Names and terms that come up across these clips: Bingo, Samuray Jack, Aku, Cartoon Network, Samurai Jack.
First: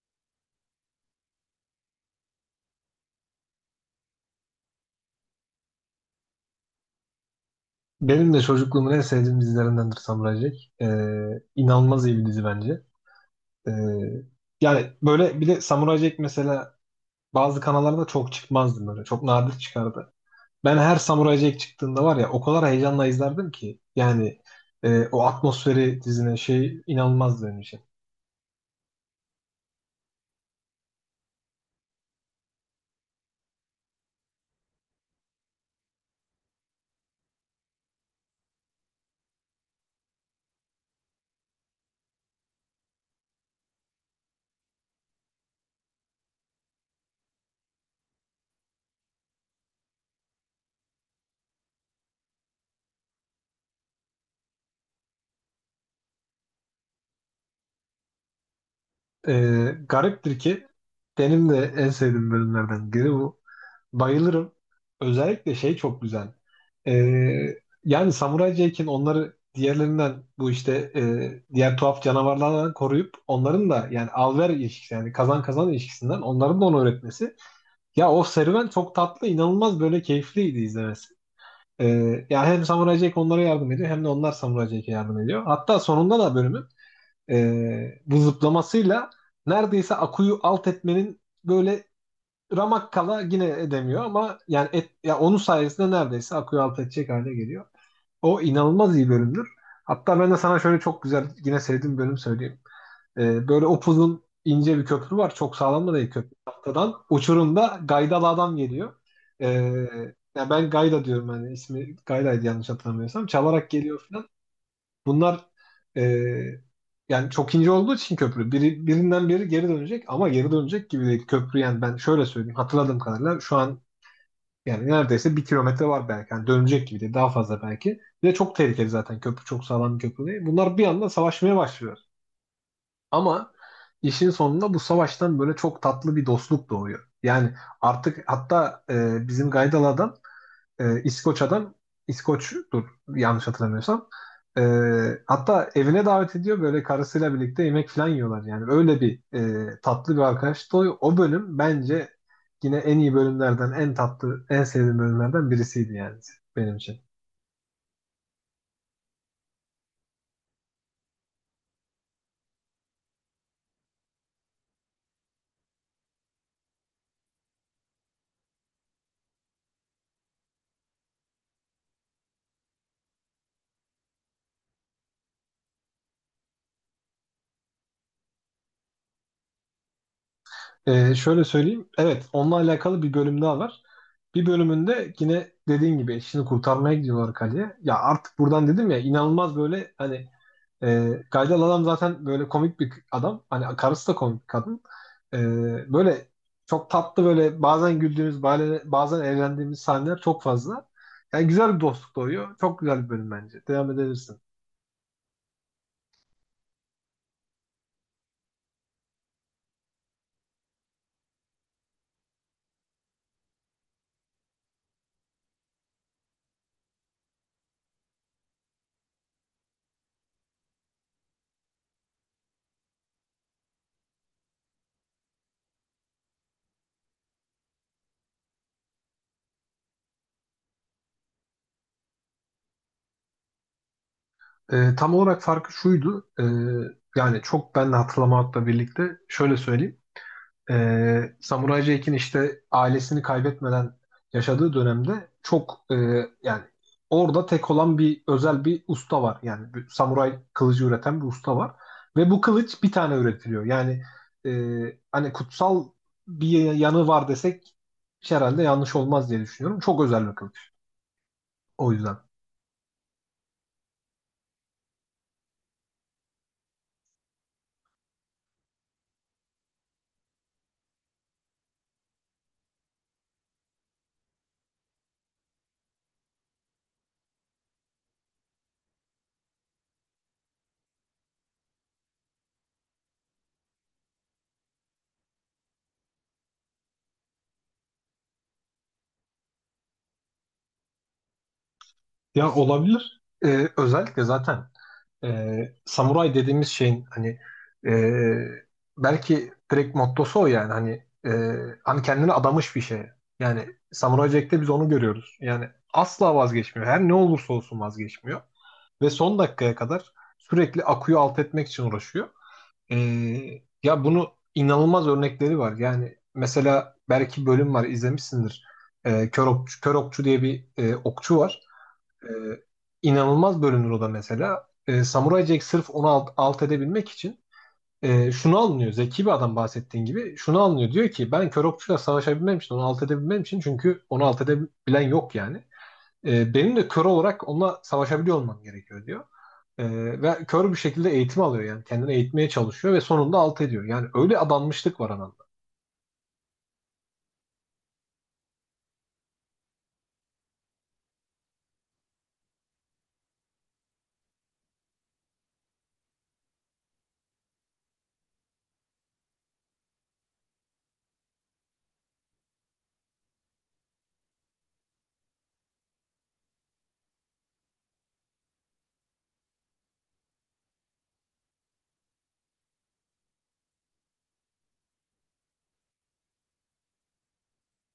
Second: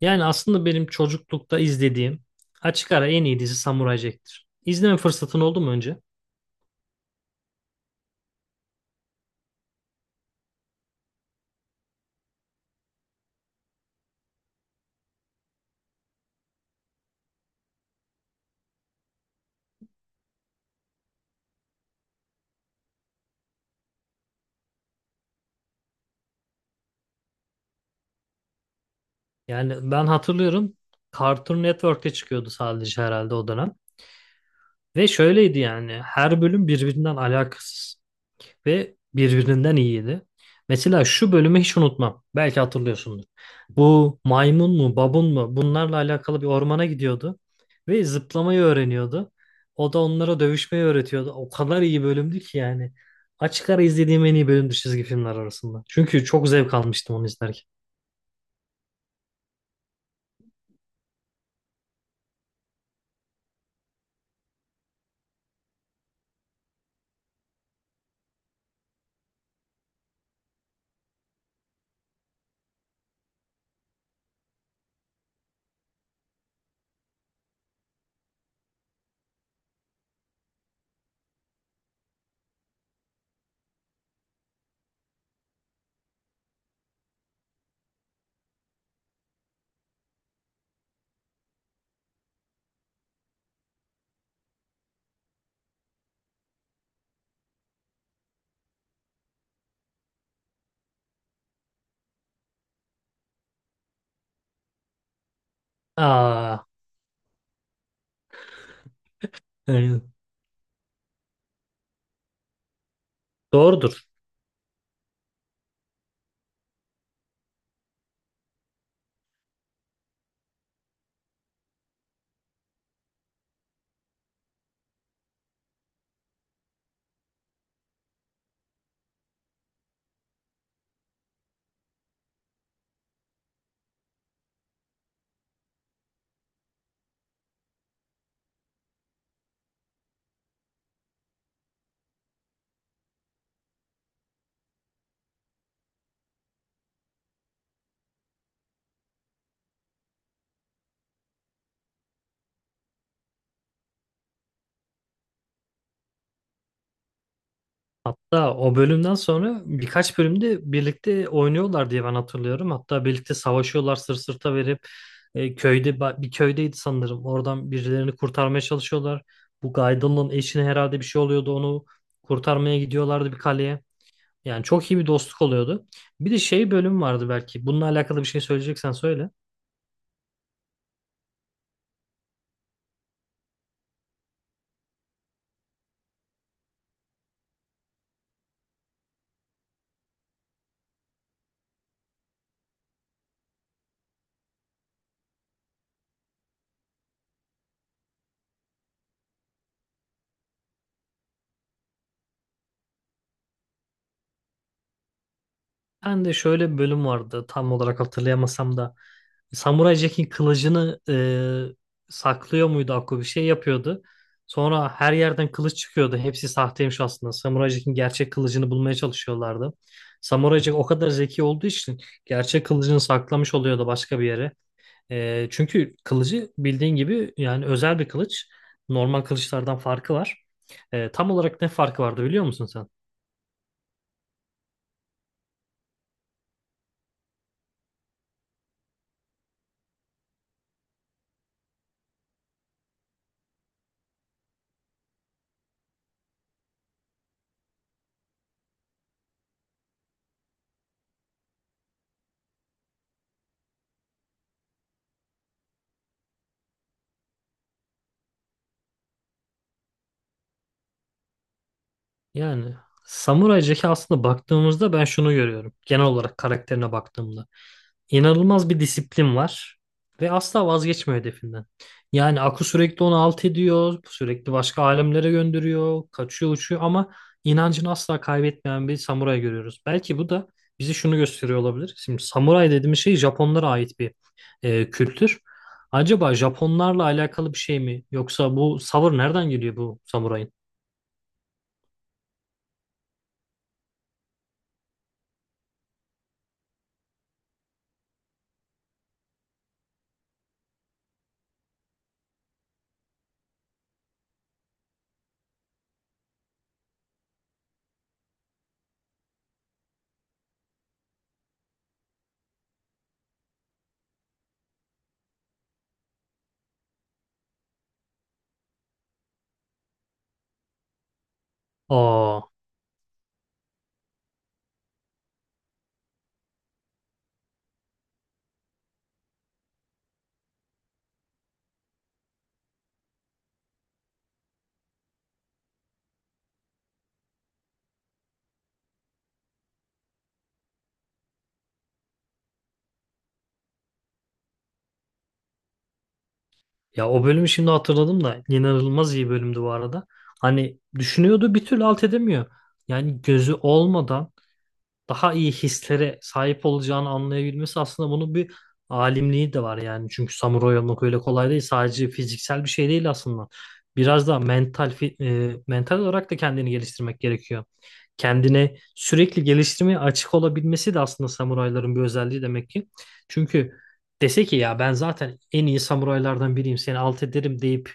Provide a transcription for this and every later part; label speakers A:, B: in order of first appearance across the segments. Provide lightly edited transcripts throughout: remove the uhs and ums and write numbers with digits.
A: Yani aslında benim çocuklukta izlediğim açık ara en iyi dizi Samuray Jack'tir. İzleme fırsatın oldu mu önce?
B: Benim de çocukluğumun en sevdiğim dizilerindendir Samurai Jack. İnanılmaz iyi bir dizi bence. Ee, Yani böyle bir de Samurai Jack mesela bazı kanallarda çok çıkmazdı böyle. Çok nadir çıkardı. Ben her Samurai Jack çıktığında var ya o kadar heyecanla izlerdim ki. Yani o atmosferi dizine şey inanılmazdı benim için.
A: Yani ben hatırlıyorum, Cartoon Network'te çıkıyordu sadece herhalde o dönem. Ve şöyleydi yani, her bölüm birbirinden alakasız ve birbirinden iyiydi. Mesela şu bölümü hiç unutmam. Belki hatırlıyorsundur. Bu maymun mu, babun mu, bunlarla alakalı bir ormana gidiyordu ve zıplamayı öğreniyordu. O da onlara dövüşmeyi öğretiyordu. O kadar iyi bölümdü ki yani. Açık ara izlediğim en iyi bölümdü çizgi filmler arasında. Çünkü çok zevk almıştım onu izlerken.
B: Gariptir ki benim de en sevdiğim bölümlerden biri bu. Bayılırım. Özellikle şey çok güzel. Ee, Yani Samuray Jack'in onları diğerlerinden bu işte diğer tuhaf canavarlardan koruyup onların da yani al-ver ilişkisi yani kazan kazan ilişkisinden onların da onu öğretmesi. Ya o serüven çok tatlı, inanılmaz böyle keyifliydi izlemesi. Ee, Yani hem Samuray Jack onlara yardım ediyor hem de onlar Samuray Jack'e yardım ediyor. Hatta sonunda da bölümün bu zıplamasıyla neredeyse Aku'yu alt etmenin böyle Ramakkala yine edemiyor ama yani et, ya onun sayesinde neredeyse akıyor alt edecek hale geliyor. O inanılmaz iyi bölümdür. Hatta ben de sana şöyle çok güzel yine sevdiğim bölüm söyleyeyim. Böyle upuzun ince bir köprü var. Çok sağlam da değil köprü.
A: Aa,
B: Tahtadan uçurumda gaydalı adam geliyor. Ee,
A: yani
B: Ya ben Gayda diyorum hani ismi Gayda'ydı yanlış hatırlamıyorsam. Çalarak geliyor
A: doğrudur.
B: falan. Bunlar eee, yani çok ince olduğu için köprü biri, birinden biri geri dönecek ama geri dönecek gibi değil. Köprü yani ben şöyle söyleyeyim hatırladığım kadarıyla şu an yani neredeyse bir kilometre var belki. Yani dönecek gibi değil daha fazla belki. Ve çok tehlikeli zaten köprü çok sağlam bir köprü değil. Bunlar bir anda savaşmaya başlıyor. Ama işin sonunda bu savaştan böyle çok tatlı bir dostluk doğuyor. Yani artık hatta bizim Gaydal'dan İskoç adam İskoç'tur yanlış hatırlamıyorsam. E, Hatta evine davet ediyor böyle karısıyla birlikte yemek falan yiyorlar yani. Öyle bir tatlı bir arkadaştı. O bölüm bence yine en iyi bölümlerden, en tatlı, en sevdiğim bölümlerden birisiydi yani benim için.
A: Hatta o bölümden sonra birkaç bölümde birlikte oynuyorlar diye ben hatırlıyorum. Hatta birlikte savaşıyorlar sırt sırta verip köyde bir köydeydi sanırım. Oradan birilerini kurtarmaya çalışıyorlar. Bu Gaidon'un eşine herhalde bir şey oluyordu. Onu kurtarmaya gidiyorlardı bir kaleye. Yani çok iyi bir dostluk oluyordu. Bir de şey bölüm vardı belki. Bununla alakalı bir şey söyleyeceksen söyle.
B: Şöyle söyleyeyim. Evet, onunla alakalı bir bölüm daha var. Bir bölümünde yine dediğin gibi eşini kurtarmaya gidiyorlar kaleye. Ya artık buradan dedim ya inanılmaz böyle hani Gaydel adam zaten böyle komik bir adam. Hani karısı da komik bir kadın. E, Böyle çok tatlı böyle bazen güldüğümüz bazen eğlendiğimiz sahneler çok fazla. Yani güzel bir dostluk doğuyor. Çok güzel bir bölüm bence. Devam edebilirsin.
A: Ben de şöyle bir bölüm vardı, tam olarak hatırlayamasam da Samuray Jack'in kılıcını saklıyor muydu, Akko bir şey yapıyordu. Sonra her yerden kılıç çıkıyordu. Hepsi sahteymiş aslında. Samuray Jack'in gerçek kılıcını bulmaya çalışıyorlardı. Samuray Jack o kadar zeki olduğu için gerçek kılıcını saklamış oluyordu başka bir yere. E, çünkü kılıcı bildiğin gibi yani özel bir kılıç. Normal kılıçlardan farkı var. E, tam olarak ne farkı vardı, biliyor musun sen?
B: Tam olarak farkı şuydu. Yani çok ben de hatırlamakla birlikte şöyle söyleyeyim. Samuray Jack'in işte ailesini kaybetmeden yaşadığı dönemde çok yani orada tek olan bir özel bir usta var. Yani bir samuray kılıcı üreten bir usta var. Ve bu kılıç bir tane üretiliyor. Yani hani kutsal bir yanı var desek herhalde yanlış olmaz diye düşünüyorum. Çok özel bir kılıç. O yüzden.
A: Yani Samuray Jack'e aslında baktığımızda ben şunu görüyorum. Genel olarak karakterine baktığımda, İnanılmaz bir disiplin var ve asla vazgeçmiyor hedefinden. Yani Aku sürekli onu alt ediyor, sürekli başka alemlere gönderiyor, kaçıyor, uçuyor ama inancını asla kaybetmeyen bir samuray görüyoruz. Belki bu da bize şunu gösteriyor olabilir. Şimdi samuray dediğimiz şey Japonlara ait bir kültür. Acaba Japonlarla alakalı bir şey mi? Yoksa bu savır nereden geliyor, bu samurayın?
B: Ya olabilir. E, özellikle zaten. Samuray dediğimiz şeyin hani e, belki direkt mottosu o yani hani hani kendini adamış bir şey. Yani Samuray Jack'te biz onu görüyoruz. Yani asla vazgeçmiyor. Her ne olursa olsun vazgeçmiyor. Ve son dakikaya kadar sürekli akuyu alt etmek için uğraşıyor. Ee, Ya bunu inanılmaz örnekleri var. Yani mesela belki bölüm var izlemişsindir. Kör Okçu, Kör Okçu diye bir okçu var. Ee,
A: Aa,
B: inanılmaz bölünür o da mesela. Samurai Jack sırf onu alt edebilmek için şunu anlıyor. Zeki bir adam bahsettiğin gibi şunu anlıyor. Diyor ki ben kör okçuyla savaşabilmem için, onu alt edebilmem için çünkü onu alt edebilen yok yani. Benim de kör olarak onunla savaşabiliyor olmam gerekiyor diyor. Ve kör bir şekilde eğitim alıyor yani. Kendini eğitmeye çalışıyor ve sonunda alt ediyor. Yani öyle adanmışlık var anlamda.
A: ya o bölümü şimdi hatırladım da inanılmaz iyi bölümdü bu arada. Hani düşünüyordu, bir türlü alt edemiyor. Yani gözü olmadan daha iyi hislere sahip olacağını anlayabilmesi, aslında bunun bir alimliği de var yani. Çünkü samuray olmak öyle kolay değil. Sadece fiziksel bir şey değil aslında. Biraz da mental olarak da kendini geliştirmek gerekiyor. Kendine sürekli geliştirmeye açık olabilmesi de aslında samurayların bir özelliği demek ki. Çünkü dese ki ya ben zaten en iyi samuraylardan biriyim, seni alt ederim deyip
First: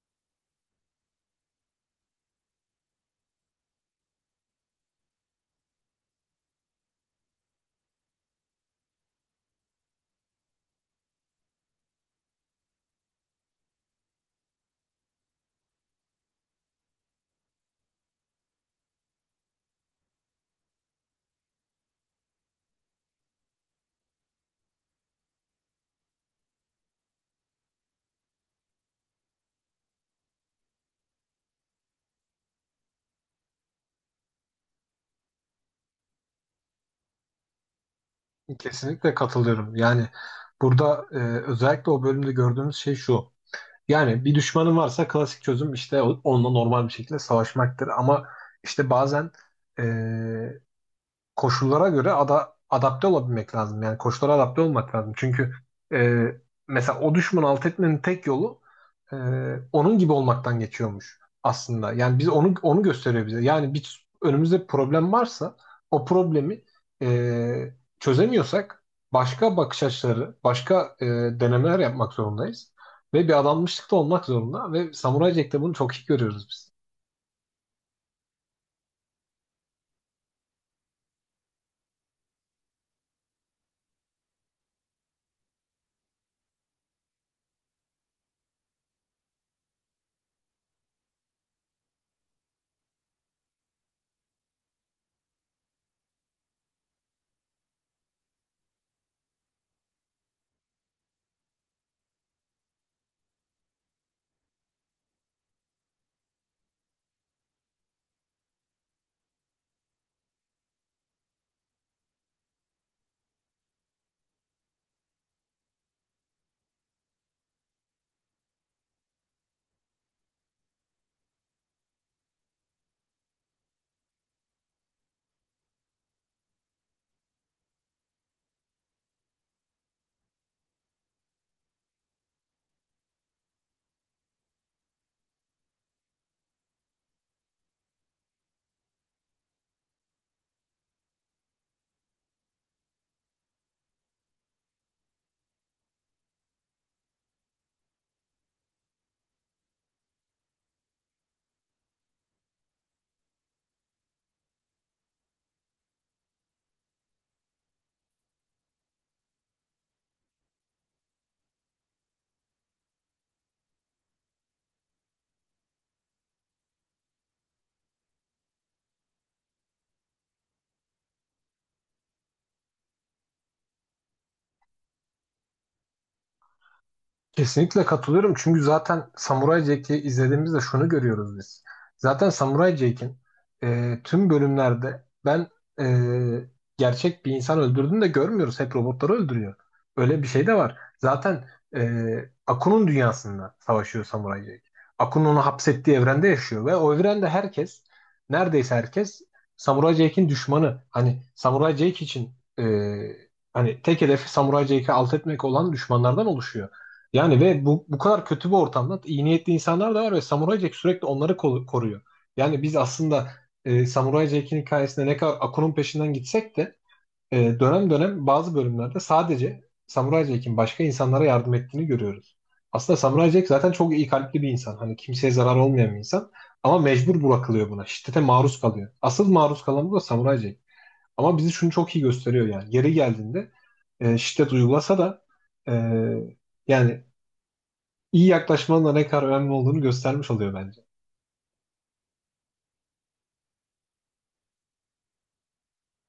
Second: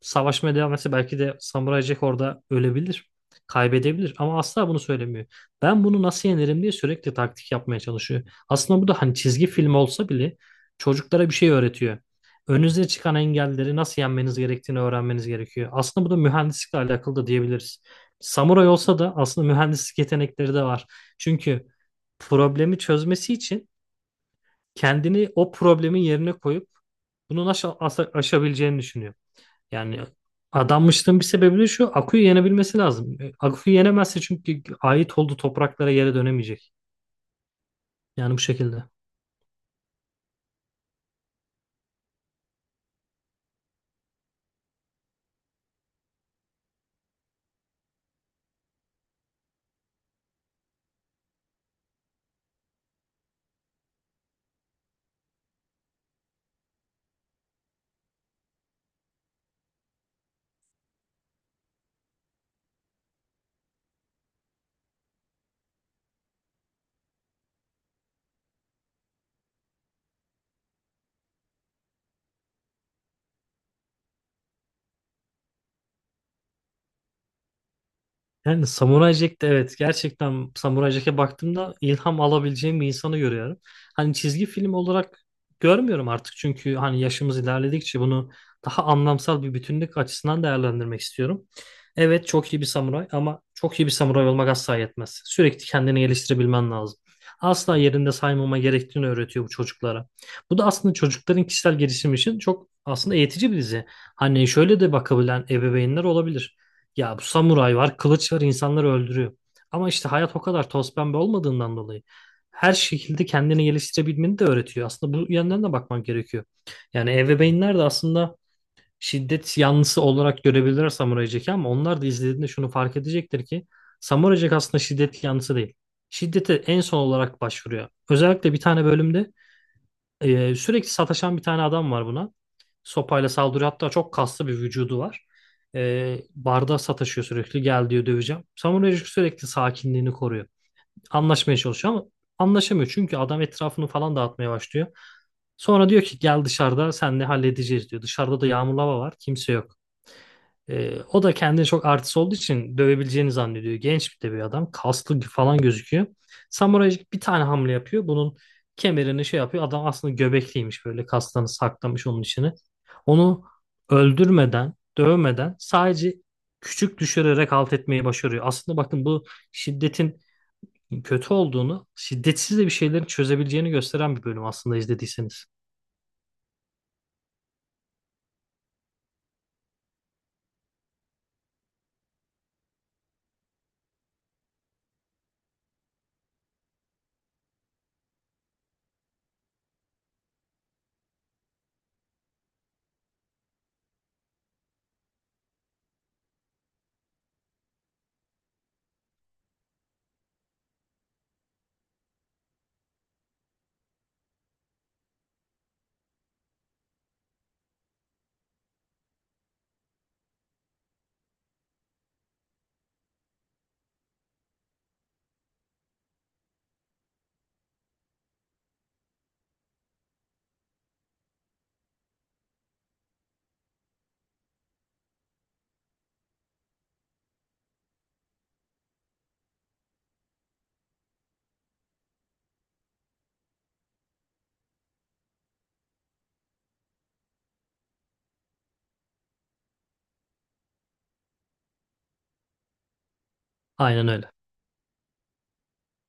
A: savaşmaya devam etse belki de Samuray Jack orada ölebilir, kaybedebilir ama asla bunu söylemiyor. Ben bunu nasıl yenerim diye sürekli taktik yapmaya çalışıyor. Aslında bu da hani çizgi film olsa bile çocuklara bir şey öğretiyor. Önünüze çıkan engelleri nasıl yenmeniz gerektiğini öğrenmeniz gerekiyor. Aslında bu da mühendislikle alakalı da diyebiliriz. Samuray olsa da aslında mühendislik yetenekleri de var. Çünkü problemi çözmesi için kendini o problemin yerine koyup bunu nasıl aşabileceğini düşünüyor. Yani adanmışlığın bir sebebi de şu. Aku'yu yenebilmesi lazım. E, Aku'yu yenemezse çünkü ait olduğu topraklara, yere dönemeyecek. Yani bu şekilde.
B: Kesinlikle katılıyorum. Yani burada özellikle o bölümde gördüğümüz şey şu. Yani bir düşmanın varsa klasik çözüm işte onunla normal bir şekilde savaşmaktır. Ama işte bazen koşullara göre adapte olabilmek lazım. Yani koşullara adapte olmak lazım. Çünkü e, mesela o düşmanı alt etmenin tek yolu e, onun gibi olmaktan geçiyormuş aslında. Yani biz onu gösteriyor bize. Yani bir önümüzde bir problem varsa o problemi e, çözemiyorsak başka bakış açıları, başka denemeler yapmak zorundayız. Ve bir adanmışlıkta olmak zorunda ve Samuray Jack'te bunu çok iyi görüyoruz biz.
A: Yani Samurai Jack'te evet, gerçekten Samurai Jack'e baktığımda ilham alabileceğim bir insanı görüyorum. Hani çizgi film olarak görmüyorum artık, çünkü hani yaşımız ilerledikçe bunu daha anlamsal bir bütünlük açısından değerlendirmek istiyorum. Evet, çok iyi bir samuray ama çok iyi bir samuray olmak asla yetmez. Sürekli kendini geliştirebilmen lazım. Asla yerinde saymama gerektiğini öğretiyor bu çocuklara. Bu da aslında çocukların kişisel gelişimi için çok aslında eğitici bir dizi. Hani şöyle de bakabilen ebeveynler olabilir. Ya bu samuray var, kılıç var, insanları öldürüyor. Ama işte hayat o kadar toz pembe olmadığından dolayı her şekilde kendini geliştirebilmeni de öğretiyor. Aslında bu yönden de bakmak gerekiyor. Yani ebeveynler de aslında şiddet yanlısı olarak görebilirler Samuray Jack'i ama onlar da izlediğinde şunu fark edecektir ki Samuray Jack aslında şiddet yanlısı değil. Şiddete en son olarak başvuruyor. Özellikle bir tane bölümde sürekli sataşan bir tane adam var buna. Sopayla saldırıyor. Hatta çok kaslı bir vücudu var. Barda sataşıyor sürekli. Gel diyor, döveceğim. Samurai sürekli sakinliğini koruyor. Anlaşmaya çalışıyor ama anlaşamıyor. Çünkü adam etrafını falan dağıtmaya başlıyor. Sonra diyor ki gel, dışarıda senle halledeceğiz diyor. Dışarıda da yağmurlu hava var. Kimse yok. O da kendini çok artist olduğu için dövebileceğini zannediyor. Genç bir de bir adam. Kaslı falan gözüküyor. Samuray bir tane hamle yapıyor. Bunun kemerini şey yapıyor. Adam aslında göbekliymiş, böyle kaslarını saklamış onun içine. Onu öldürmeden, dövmeden sadece küçük düşürerek alt etmeyi başarıyor. Aslında bakın bu şiddetin kötü olduğunu, şiddetsiz de bir şeylerin çözebileceğini gösteren bir bölüm aslında, izlediyseniz.
B: Kesinlikle katılıyorum çünkü zaten Samurai Jack'i izlediğimizde şunu görüyoruz biz. Zaten Samurai Jack'in tüm bölümlerde ben e, gerçek bir insan öldürdüğünü de görmüyoruz. Hep robotları öldürüyor. Öyle bir şey de var. Zaten Aku'nun dünyasında savaşıyor Samurai Jack. Aku'nun onu hapsettiği evrende yaşıyor ve o evrende herkes, neredeyse herkes Samurai Jack'in düşmanı. Hani Samurai Jack için e, hani tek hedefi Samurai Jack'i alt etmek olan düşmanlardan oluşuyor. Yani ve bu kadar kötü bir ortamda iyi niyetli insanlar da var ve Samuray Jack sürekli onları koruyor. Yani biz aslında Samuray Jack'in hikayesinde ne kadar Akun'un peşinden gitsek de dönem dönem bazı bölümlerde sadece Samuray Jack'in başka insanlara yardım ettiğini görüyoruz. Aslında Samuray Jack zaten çok iyi kalpli bir insan. Hani kimseye zarar olmayan bir insan. Ama mecbur bırakılıyor buna. Şiddete maruz kalıyor. Asıl maruz kalan bu da Samuray Jack. Ama bizi şunu çok iyi gösteriyor yani. Yeri geldiğinde şiddet uygulasa da e, yani iyi yaklaşmanın da ne kadar önemli olduğunu göstermiş oluyor bence.
A: Aynen öyle.